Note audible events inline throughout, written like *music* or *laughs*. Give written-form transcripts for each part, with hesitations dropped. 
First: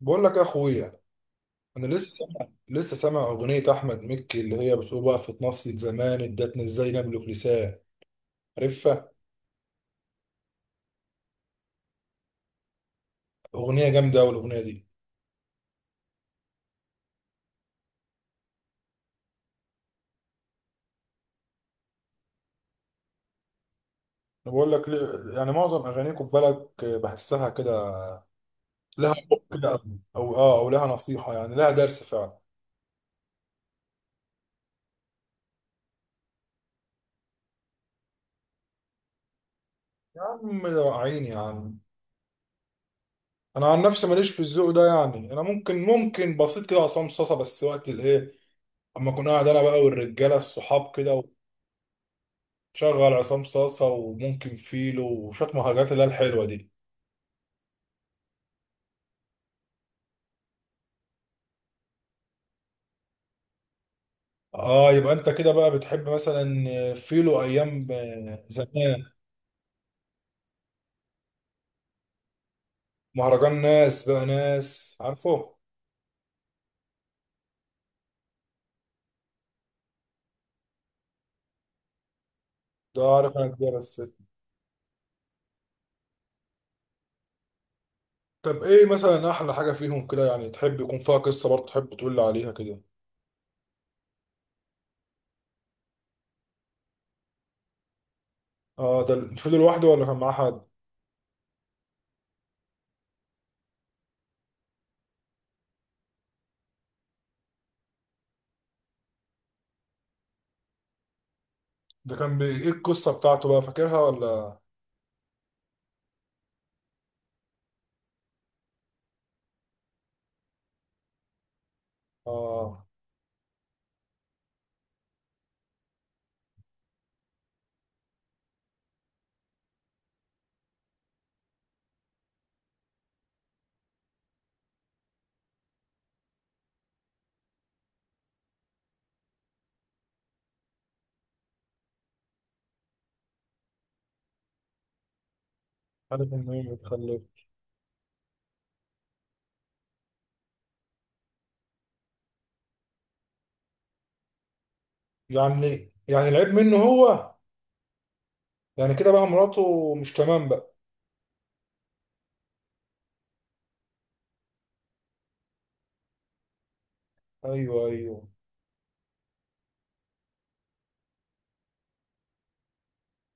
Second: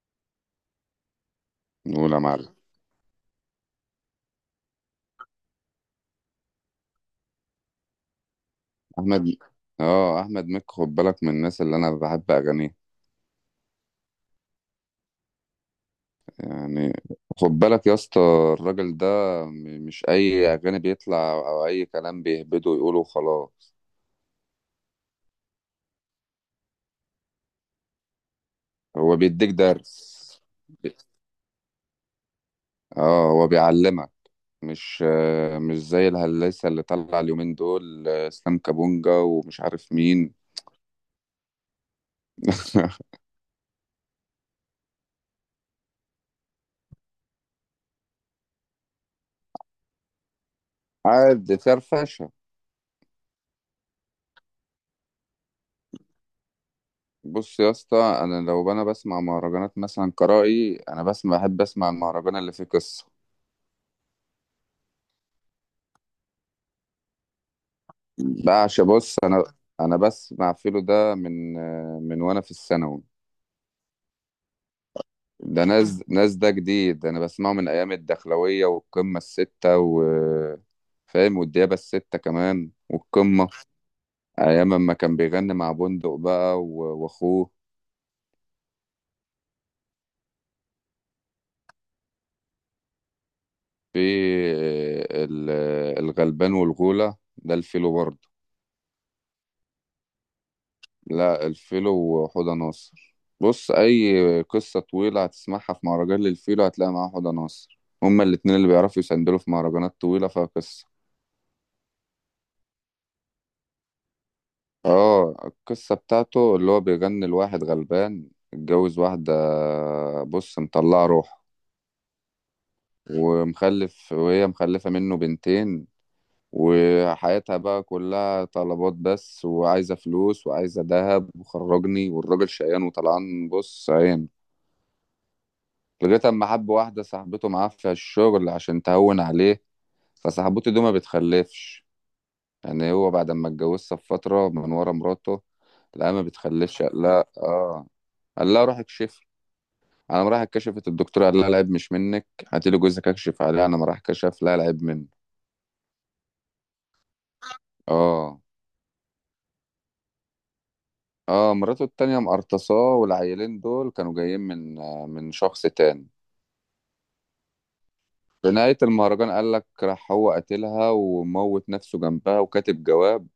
بقول لك يا اخويا، انا لسه نقول يا سامع معلم لسه سامع اغنيه احمد مكي اللي هي بتقول وقفت نصية زمان ادتنا ازاي نملك لسان. عارفها؟ احمد. اه احمد مكي، خد بالك، من الناس اللي انا بحب اغانيه. اغنيه جامده قوي الاغنيه دي. يعني خد بالك يا اسطى، الراجل ده مش اي اغاني بيطلع او اي كلام بيهبده ويقوله وخلاص. انا بقول لك يعني معظم اغانيكم بالك بحسها كده، لها هو حب بيديك كده، درس، او لها نصيحه، يعني لها درس فعلا. اه هو بيعلمك. مش مش زي الهلاسة اللي طلع اليومين دول، اسلام كابونجا ومش عارف يا مين. عم يا عيني يا عم، *laughs* انا عن نفسي ماليش في الذوق ده. يعني انا ممكن، ممكن بسيط كده عصام صاصه بس وقت الايه، اما اكون قاعد انا بقى والرجاله الصحاب كده. عادي، فرفشه. شغل عصام صاصة وممكن فيلو وشوية مهرجانات اللي هي الحلوة دي. بص يا اسطى، انا لو انا بسمع مهرجانات مثلا قرائي، انا بسمع بحب اسمع المهرجان اللي فيه قصه. اه، يبقى انت كده بقى بتحب مثلا فيلو ايام بعشق، زمان؟ بص انا انا بسمع فيلو ده من وانا في الثانوي. مهرجان ناس بقى، ناس، عارفه؟ ده ناس، ناس جديد، انا بسمعه من ايام الدخلويه والقمه السته و فاهم والديابه السته كمان ده عارف انا والقمه، كده بس. ايام ما كان بيغني مع بندق بقى و- واخوه. طب ايه مثلا احلى حاجة فيهم كده؟ يعني تحب يكون فيها قصة برضه، تحب تقول لي عليها كده. في ال- الغلبان والغوله ده الفيلو برضه. اه، ده فيلو لوحده ولا كان معاه حد؟ لا الفيلو وحوضة ناصر، بص، أي قصة طويلة هتسمعها في مهرجان للفيلو هتلاقي معاه حوضة ناصر، هما الاتنين اللي بيعرفوا يسندلوا في مهرجانات طويلة فيها قصة. ده كان بي... ايه القصة بتاعته بقى، فاكرها ولا؟ اه القصة بتاعته اللي هو بيغني لواحد غلبان اتجوز واحدة، بص، مطلعة روحه اه. ومخلف، وهي مخلفة منه بنتين، وحياتها بقى كلها طلبات بس، وعايزة فلوس وعايزة دهب وخرجني، والراجل شقيان وطلعان بص عين. لغاية أما حب واحدة صاحبته معاه في الشغل عشان تهون عليه. فصاحبته دي ما بتخلفش، يعني هو بعد ما اتجوزها بفترة من ورا مراته، لا ما عارف انه ايه؟ بتخلفش. قال متخلف. لها اه قال لها روح اكشفي. انا راح كشفت، الدكتور قال لها العيب مش منك، هاتي لي جوزك اكشف عليه. انا ما راح كشف، لا العيب منه. يعني يعني العيب منه هو؟ اه، يعني كده بقى مراته مش تمام بقى. اه. مراته التانية مقرطصاه، والعيلين دول كانوا جايين من من شخص تاني. ايوه ايوه. في نهاية المهرجان قال لك راح هو قتلها وموت نفسه جنبها وكاتب جواب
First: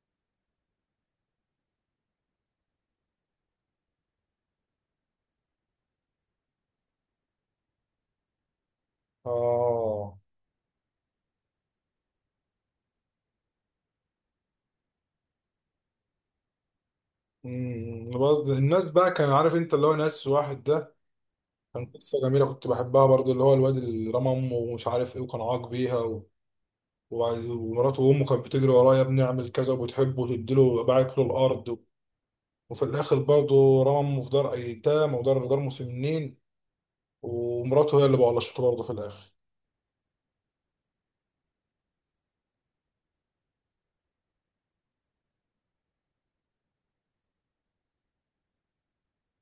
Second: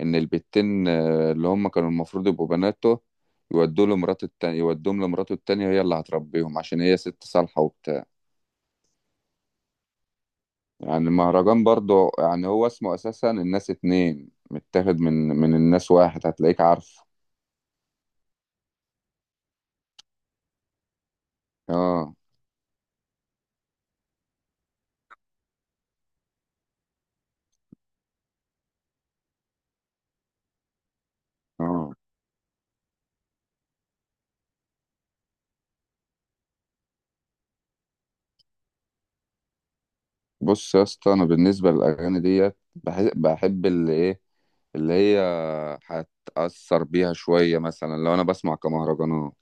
ان البتين، اللي هم كانوا المفروض يبقوا بناته، يودوا له مراته التانية، يودوهم لمراته التانية، هي اللي هتربيهم عشان هي ست صالحة وبتاع. اه. يعني المهرجان برضو، يعني هو اسمه اساسا الناس اتنين، متاخد من الناس واحد، هتلاقيك عارفه. امم، بس الناس بقى كان عارف انت اللي هو ناس واحد ده؟ كان اه، قصه جميله كنت بحبها برضو، اللي هو الواد اللي رمى امه ومش عارف ايه وكان عاق بيها و... ومراته وامه كانت بتجري وراه: يا ابني اعمل كذا، وبتحبه وتديله، باعت له الارض. اه. وفي الاخر برضو رمى امه في دار ايتام ودار، دار مسنين. ومراته هي اللي بقلشته برضه في الاخر. بص يا اسطى، انا بالنسبة للاغاني ديت بحب اللي ايه، اللي هي هتأثر بيها شوية. مثلا لو انا بسمع كمهرجانات،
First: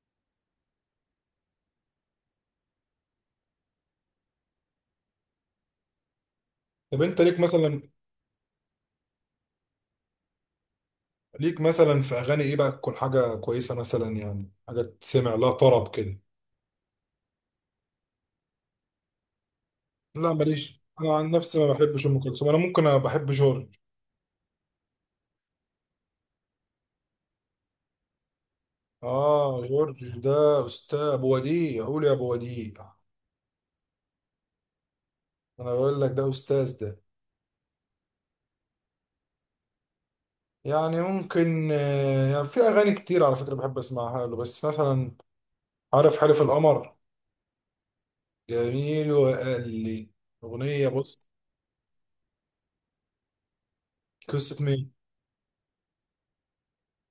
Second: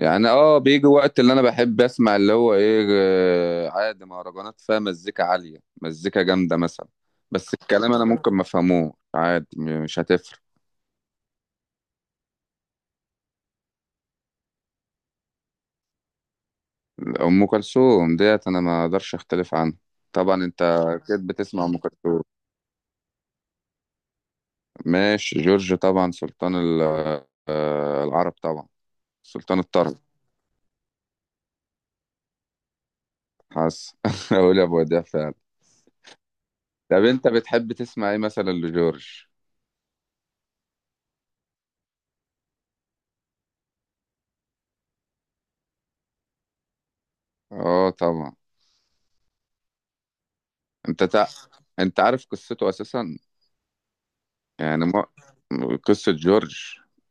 يعني اه بيجي وقت اللي انا بحب اسمع اللي هو ايه، عادي مهرجانات فيها مزيكا عالية، مزيكا جامدة مثلا، طب انت ليك بس مثلا، الكلام انا ممكن ما افهموش عادي، مش هتفرق. ليك مثلا في اغاني ايه بقى تكون حاجه كويسه؟ مثلا يعني حاجه تسمع لها طرب كده. ام كلثوم ديت انا ما اقدرش اختلف عنها. لا طبعا انت ماليش، انا اكيد عن بتسمع نفسي ما ام بحبش ام كلثوم. كلثوم. انا ممكن، أنا بحب جورج. ماشي، جورج طبعا سلطان العرب طبعا، سلطان اه الطرب. جورج ده استاذ، ابو وديع، قول يا ابو وديع. حاسس *laughs* اقول يا ابو وديع فعلا. انا بقول لك ده استاذ ده. طب انت بتحب تسمع ايه مثلا لجورج؟ يعني ممكن، يعني في اغاني كتير على فكره بحب اسمعها له. بس مثلا عارف حلف القمر؟ اه طبعا. جميل. وقال لي، اغنيه انت بص. تع... انت عارف قصته اساسا؟ قصه يعني مين؟ ما قصة جورج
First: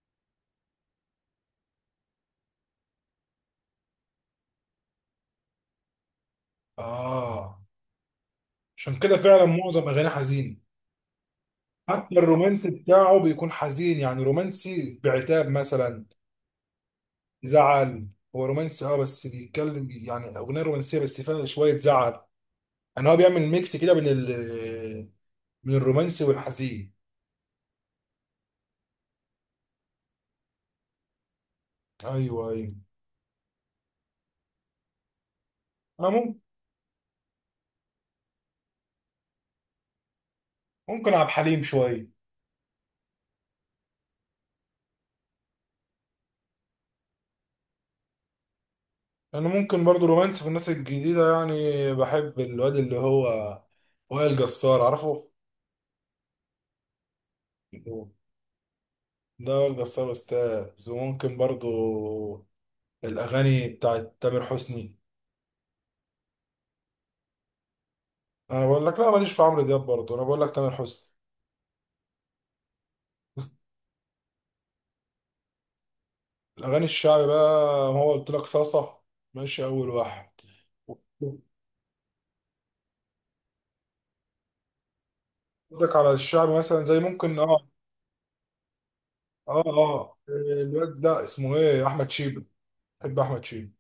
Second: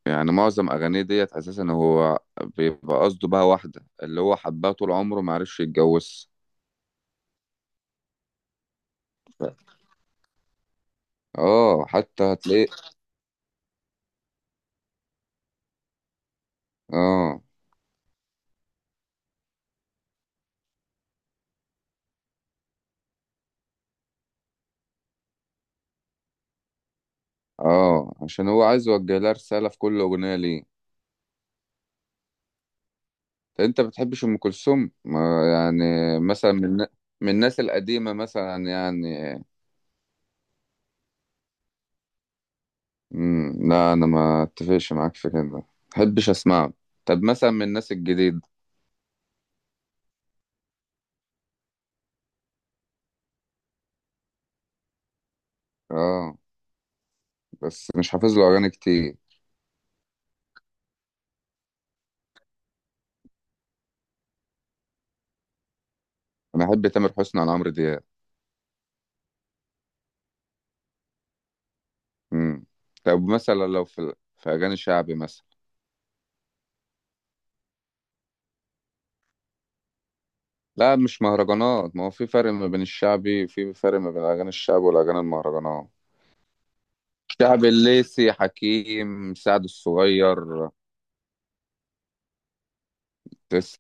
يعني معظم أغانيه ديت أساسا، هو بيبقى قصده بقى واحدة اللي هو حبها طول عمره معرفش يتجوزها. اه، عشان كده فعلا معظم اغاني حزين. اه حتى حتى هتلاقيه. الرومانسي بتاعه بيكون حزين، يعني رومانسي بعتاب مثلا، اه، زعل. هو رومانسي اه بس بيتكلم، يعني اغنيه رومانسيه بس فيها شويه زعل. يعني هو بيعمل ميكس كده بين من الرومانسي والحزين. اه، عشان هو عايز يوجه لها رسالة في كل أغنية ليه. ايوه ايوه. طب انت بتحبش أم كلثوم؟ ما يعني انا ممكن، مثلا من الناس القديمة مثلا يعني؟ ممكن عبد الحليم شويه. لا أنا ما اتفقش معاك في كده، ما بحبش أسمعه. طب مثلا من الناس الجديدة؟ انا ممكن برضو رومانسي في الناس الجديده، يعني بحب الواد اللي هو وائل جسار، عارفه؟ اه بس مش حافظ له أغاني كتير. ده وائل جسار استاذ. وممكن برضو الاغاني بتاعت تامر حسني. انا احب تامر حسني عن عمرو دياب. انا بقول لك لا ماليش في عمرو دياب برضو، انا بقول لك تامر حسني. امم. طب مثلا لو في اغاني شعبي مثلا؟ الأغاني الشعبي بقى، هو قلت لك صاصة، ماشي أول واحد. لا مش مهرجانات، ما هو في فرق ما بين الشعبي، في فرق ما بين الاغاني الشعبي والاغاني المهرجانات. قصدك على الشعبي مثلا زي ممكن اه. شعبي الليسي حكيم، سعد اه الصغير. الواد، لا، اسمه ايه؟ أحمد شيبة. بحب أحمد شيبة. تسلم،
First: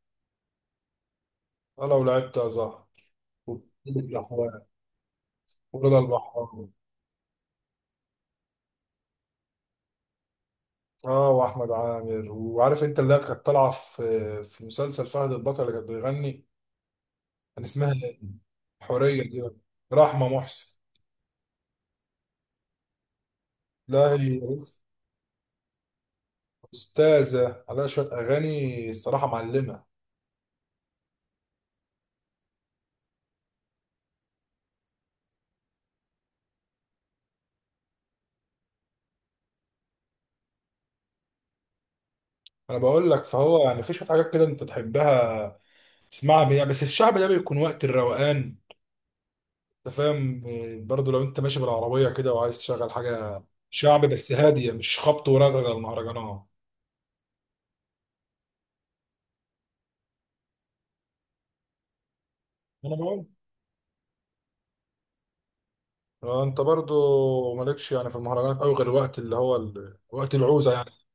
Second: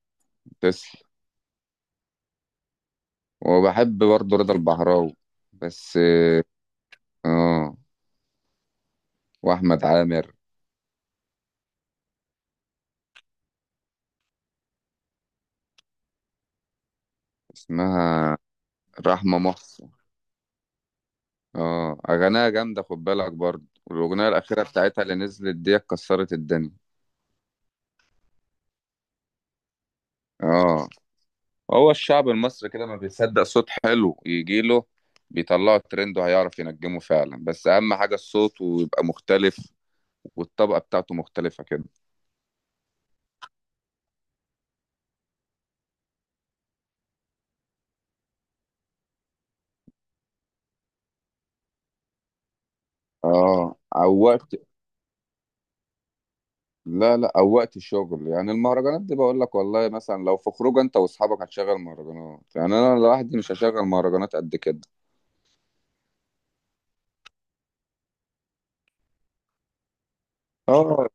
تسلم. أنا لو لعبت أزهر وبحب وبيبي برضه رضا الأحوال، البحراوي. بس. ورضا البحراوي. اه، واحمد عامر. اه وأحمد عامر. وعارف أنت اللي كانت طالعة في مسلسل فهد البطل اللي كانت بيغني؟ كان اسمها إيه؟ اسمها حورية رحمة دي، محسن. رحمة محسن. اه اغانيها جامدة خد بالك برضه، لا والاغنية هي الاخيرة بتاعتها اللي نزلت دي كسرت الدنيا. أستاذة، عليها شوية أغاني الصراحة، معلمة. اه، هو الشعب المصري كده ما بيصدق صوت حلو يجي له، بيطلعه ترند وهيعرف ينجمه فعلا، بس اهم حاجه الصوت ويبقى مختلف والطبقه بتاعته مختلفه كده. انا بقول لك فهو يعني في شويه حاجات كده انت تحبها تسمعها بيها، بس الشعب ده بيكون وقت الروقان. انت فاهم يعني؟ برضه لو انت ماشي بالعربيه كده وعايز تشغل حاجه، اه، شعب او بس وقت. هاديه، مش خبط ورزع زي المهرجانات. لا لا، او وقت الشغل، يعني المهرجانات دي بقول لك والله مثلا لو في خروج انت واصحابك هتشغل مهرجانات، يعني انا انا بقول لوحدي مش هشغل مهرجانات قد كده. انت برضه مالكش يعني في المهرجانات قوي غير وقت اللي هو ال... وقت العوزه يعني. اه،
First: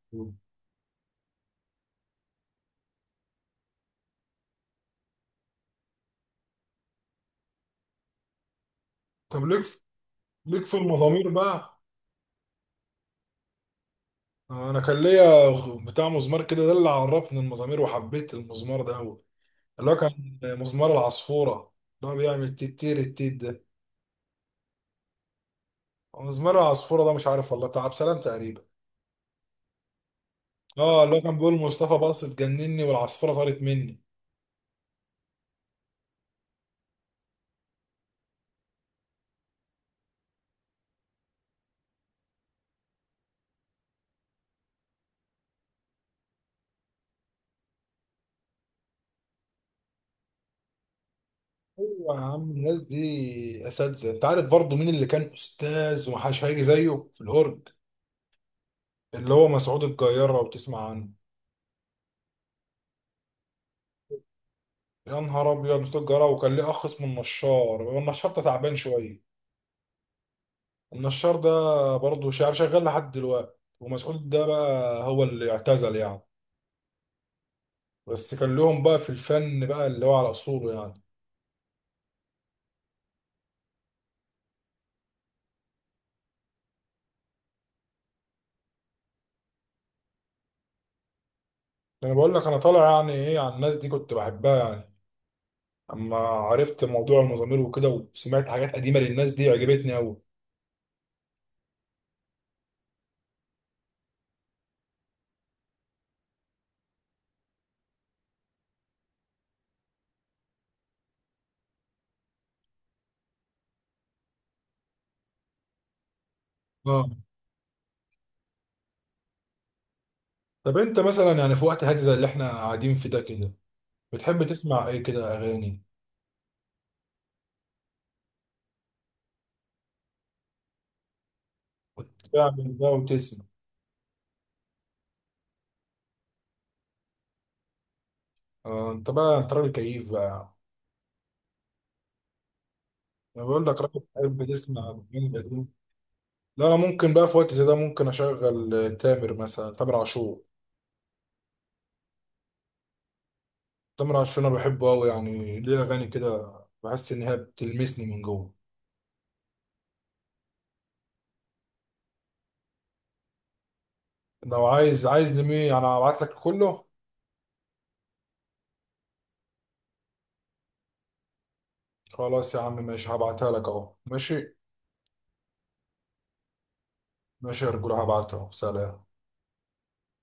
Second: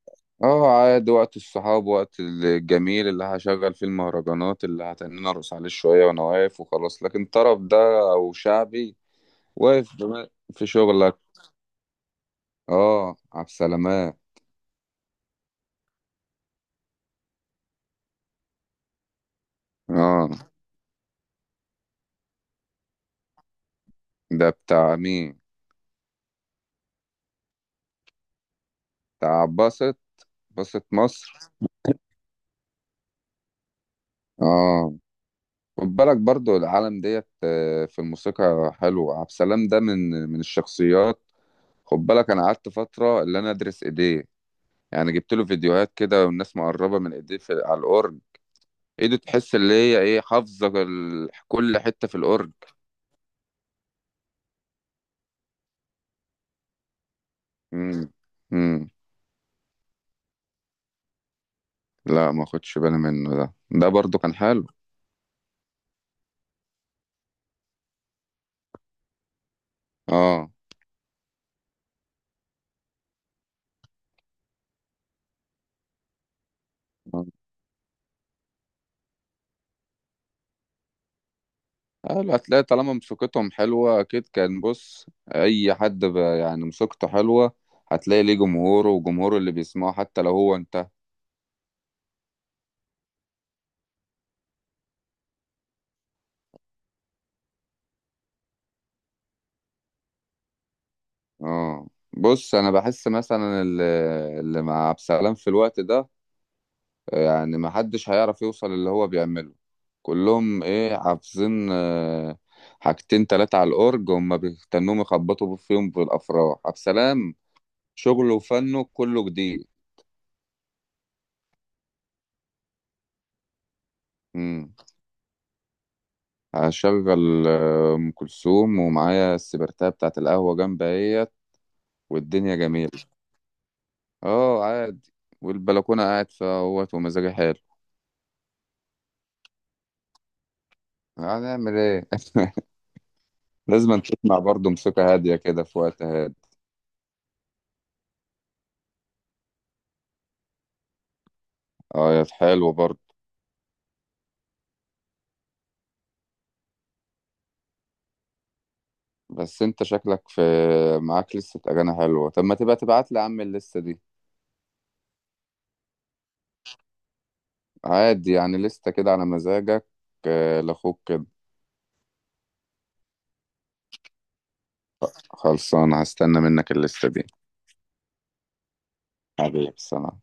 اه عادي وقت الصحاب، وقت الجميل اللي هشغل فيه المهرجانات اللي هتنين ارقص عليه شويه وانا واقف وخلاص. لكن طرب ده او شعبي، طب ليك، واقف ليك في في شغلك. المزامير بقى؟ اه عبد السلامات. انا كان ليا بتاع مزمار كده، ده اللي عرفني المزامير وحبيت المزمار ده قوي، اللي هو اه، كان مزمار العصفوره، اللي هو بيعمل تيتير التيت. ده بتاع مين؟ مزمار العصفورة ده مش عارف والله، بتاع عبد السلام تقريبا. بتاع باسط، باسط اه اللي هو مصر. كان بيقول مصطفى باص اتجنني والعصفورة طارت مني. اه، خد بالك برضو العالم ديت، في الموسيقى حلو. عبد السلام ده من الشخصيات. خد بالك انا قعدت فترة اللي انا ادرس ايديه، يعني جبت له فيديوهات كده والناس مقربة من ايديه في على الاورج. ايده تحس اللي هي ايه، حافظة كل حتة ايوه في يا عم، الاورج. الناس دي اساتذه. انت عارف برضه مين اللي كان استاذ ومحدش هيجي زيه في الهرج؟ امم، امم. اللي هو مسعود الجيار، لو تسمع عنه. لا ما خدش بالي منه، ده برضو كان حلو. يا نهار ابيض، مسعود الجيار وكان ليه اخ اسمه النشار. هو النشار ده تعبان شويه، اه. النشار ده برضه شعر شغال لحد دلوقتي. ومسعود ده بقى هو اللي اعتزل يعني، آه. بس كان لهم بقى في الفن بقى اللي هو على اصوله يعني. اه الأتلية طالما مسوقتهم حلوة أكيد كان، بص أي حد يعني مسوقته حلوة هتلاقي ليه جمهوره، وجمهوره اللي بيسمعه حتى لو هو انتهى. انا بقول لك انا طالع يعني ايه على الناس دي كنت بحبها يعني، اما عرفت موضوع المزامير وكده وسمعت حاجات قديمه للناس دي عجبتني قوي. اه بص، أنا بحس مثلا اللي مع عبد السلام في الوقت ده، يعني محدش هيعرف يوصل اللي هو بيعمله. كلهم إيه حافظين، حاجتين تلاتة على الأورج هما بيستنوهم يخبطوا فيهم في الأفراح. عبد اه. السلام شغله وفنه كله جديد. طب انت مثلا يعني في وقت هادي زي اللي احنا قاعدين في ده كده بتحب تسمع ايه كده اغاني؟ هشغل ام كلثوم ومعايا السبرتاب بتاعت القهوه جنب اهيت، والدنيا وتعمل ده جميله. وتسمع. اه عادي، والبلكونه قاعد فيها اهوت ومزاجي حلو. آه، انت بقى انت راجل كيف بقى. هنعمل ايه؟ انا بقول *laughs* لك راجل لازم تسمع بتحب برضه تسمع موسيقى هاديه اغاني كده قديمه. في وقت هادي. لا انا ممكن بقى في وقت زي ده ممكن اشغل تامر مثلا، تامر عاشور. اه يا حلو برضه. تامر عاشور انا بحبه قوي، يعني ليه اغاني كده بحس ان هي بتلمسني من جوه. بس انت شكلك معاك لسه اغاني حلوه، طب ما تبقى تبعت لي يا عم الليسته دي. لو عايز، عايز لمين انا هبعت لك كله. عادي يعني لسته كده على مزاجك، لاخوك كده. خلاص يا عم ماشي، هبعتها لك اهو، ماشي. خلصانه، هستنى منك الليسته دي. ماشي يا رجولة، هبعتها اهو. سلام. حبيبي، سلام.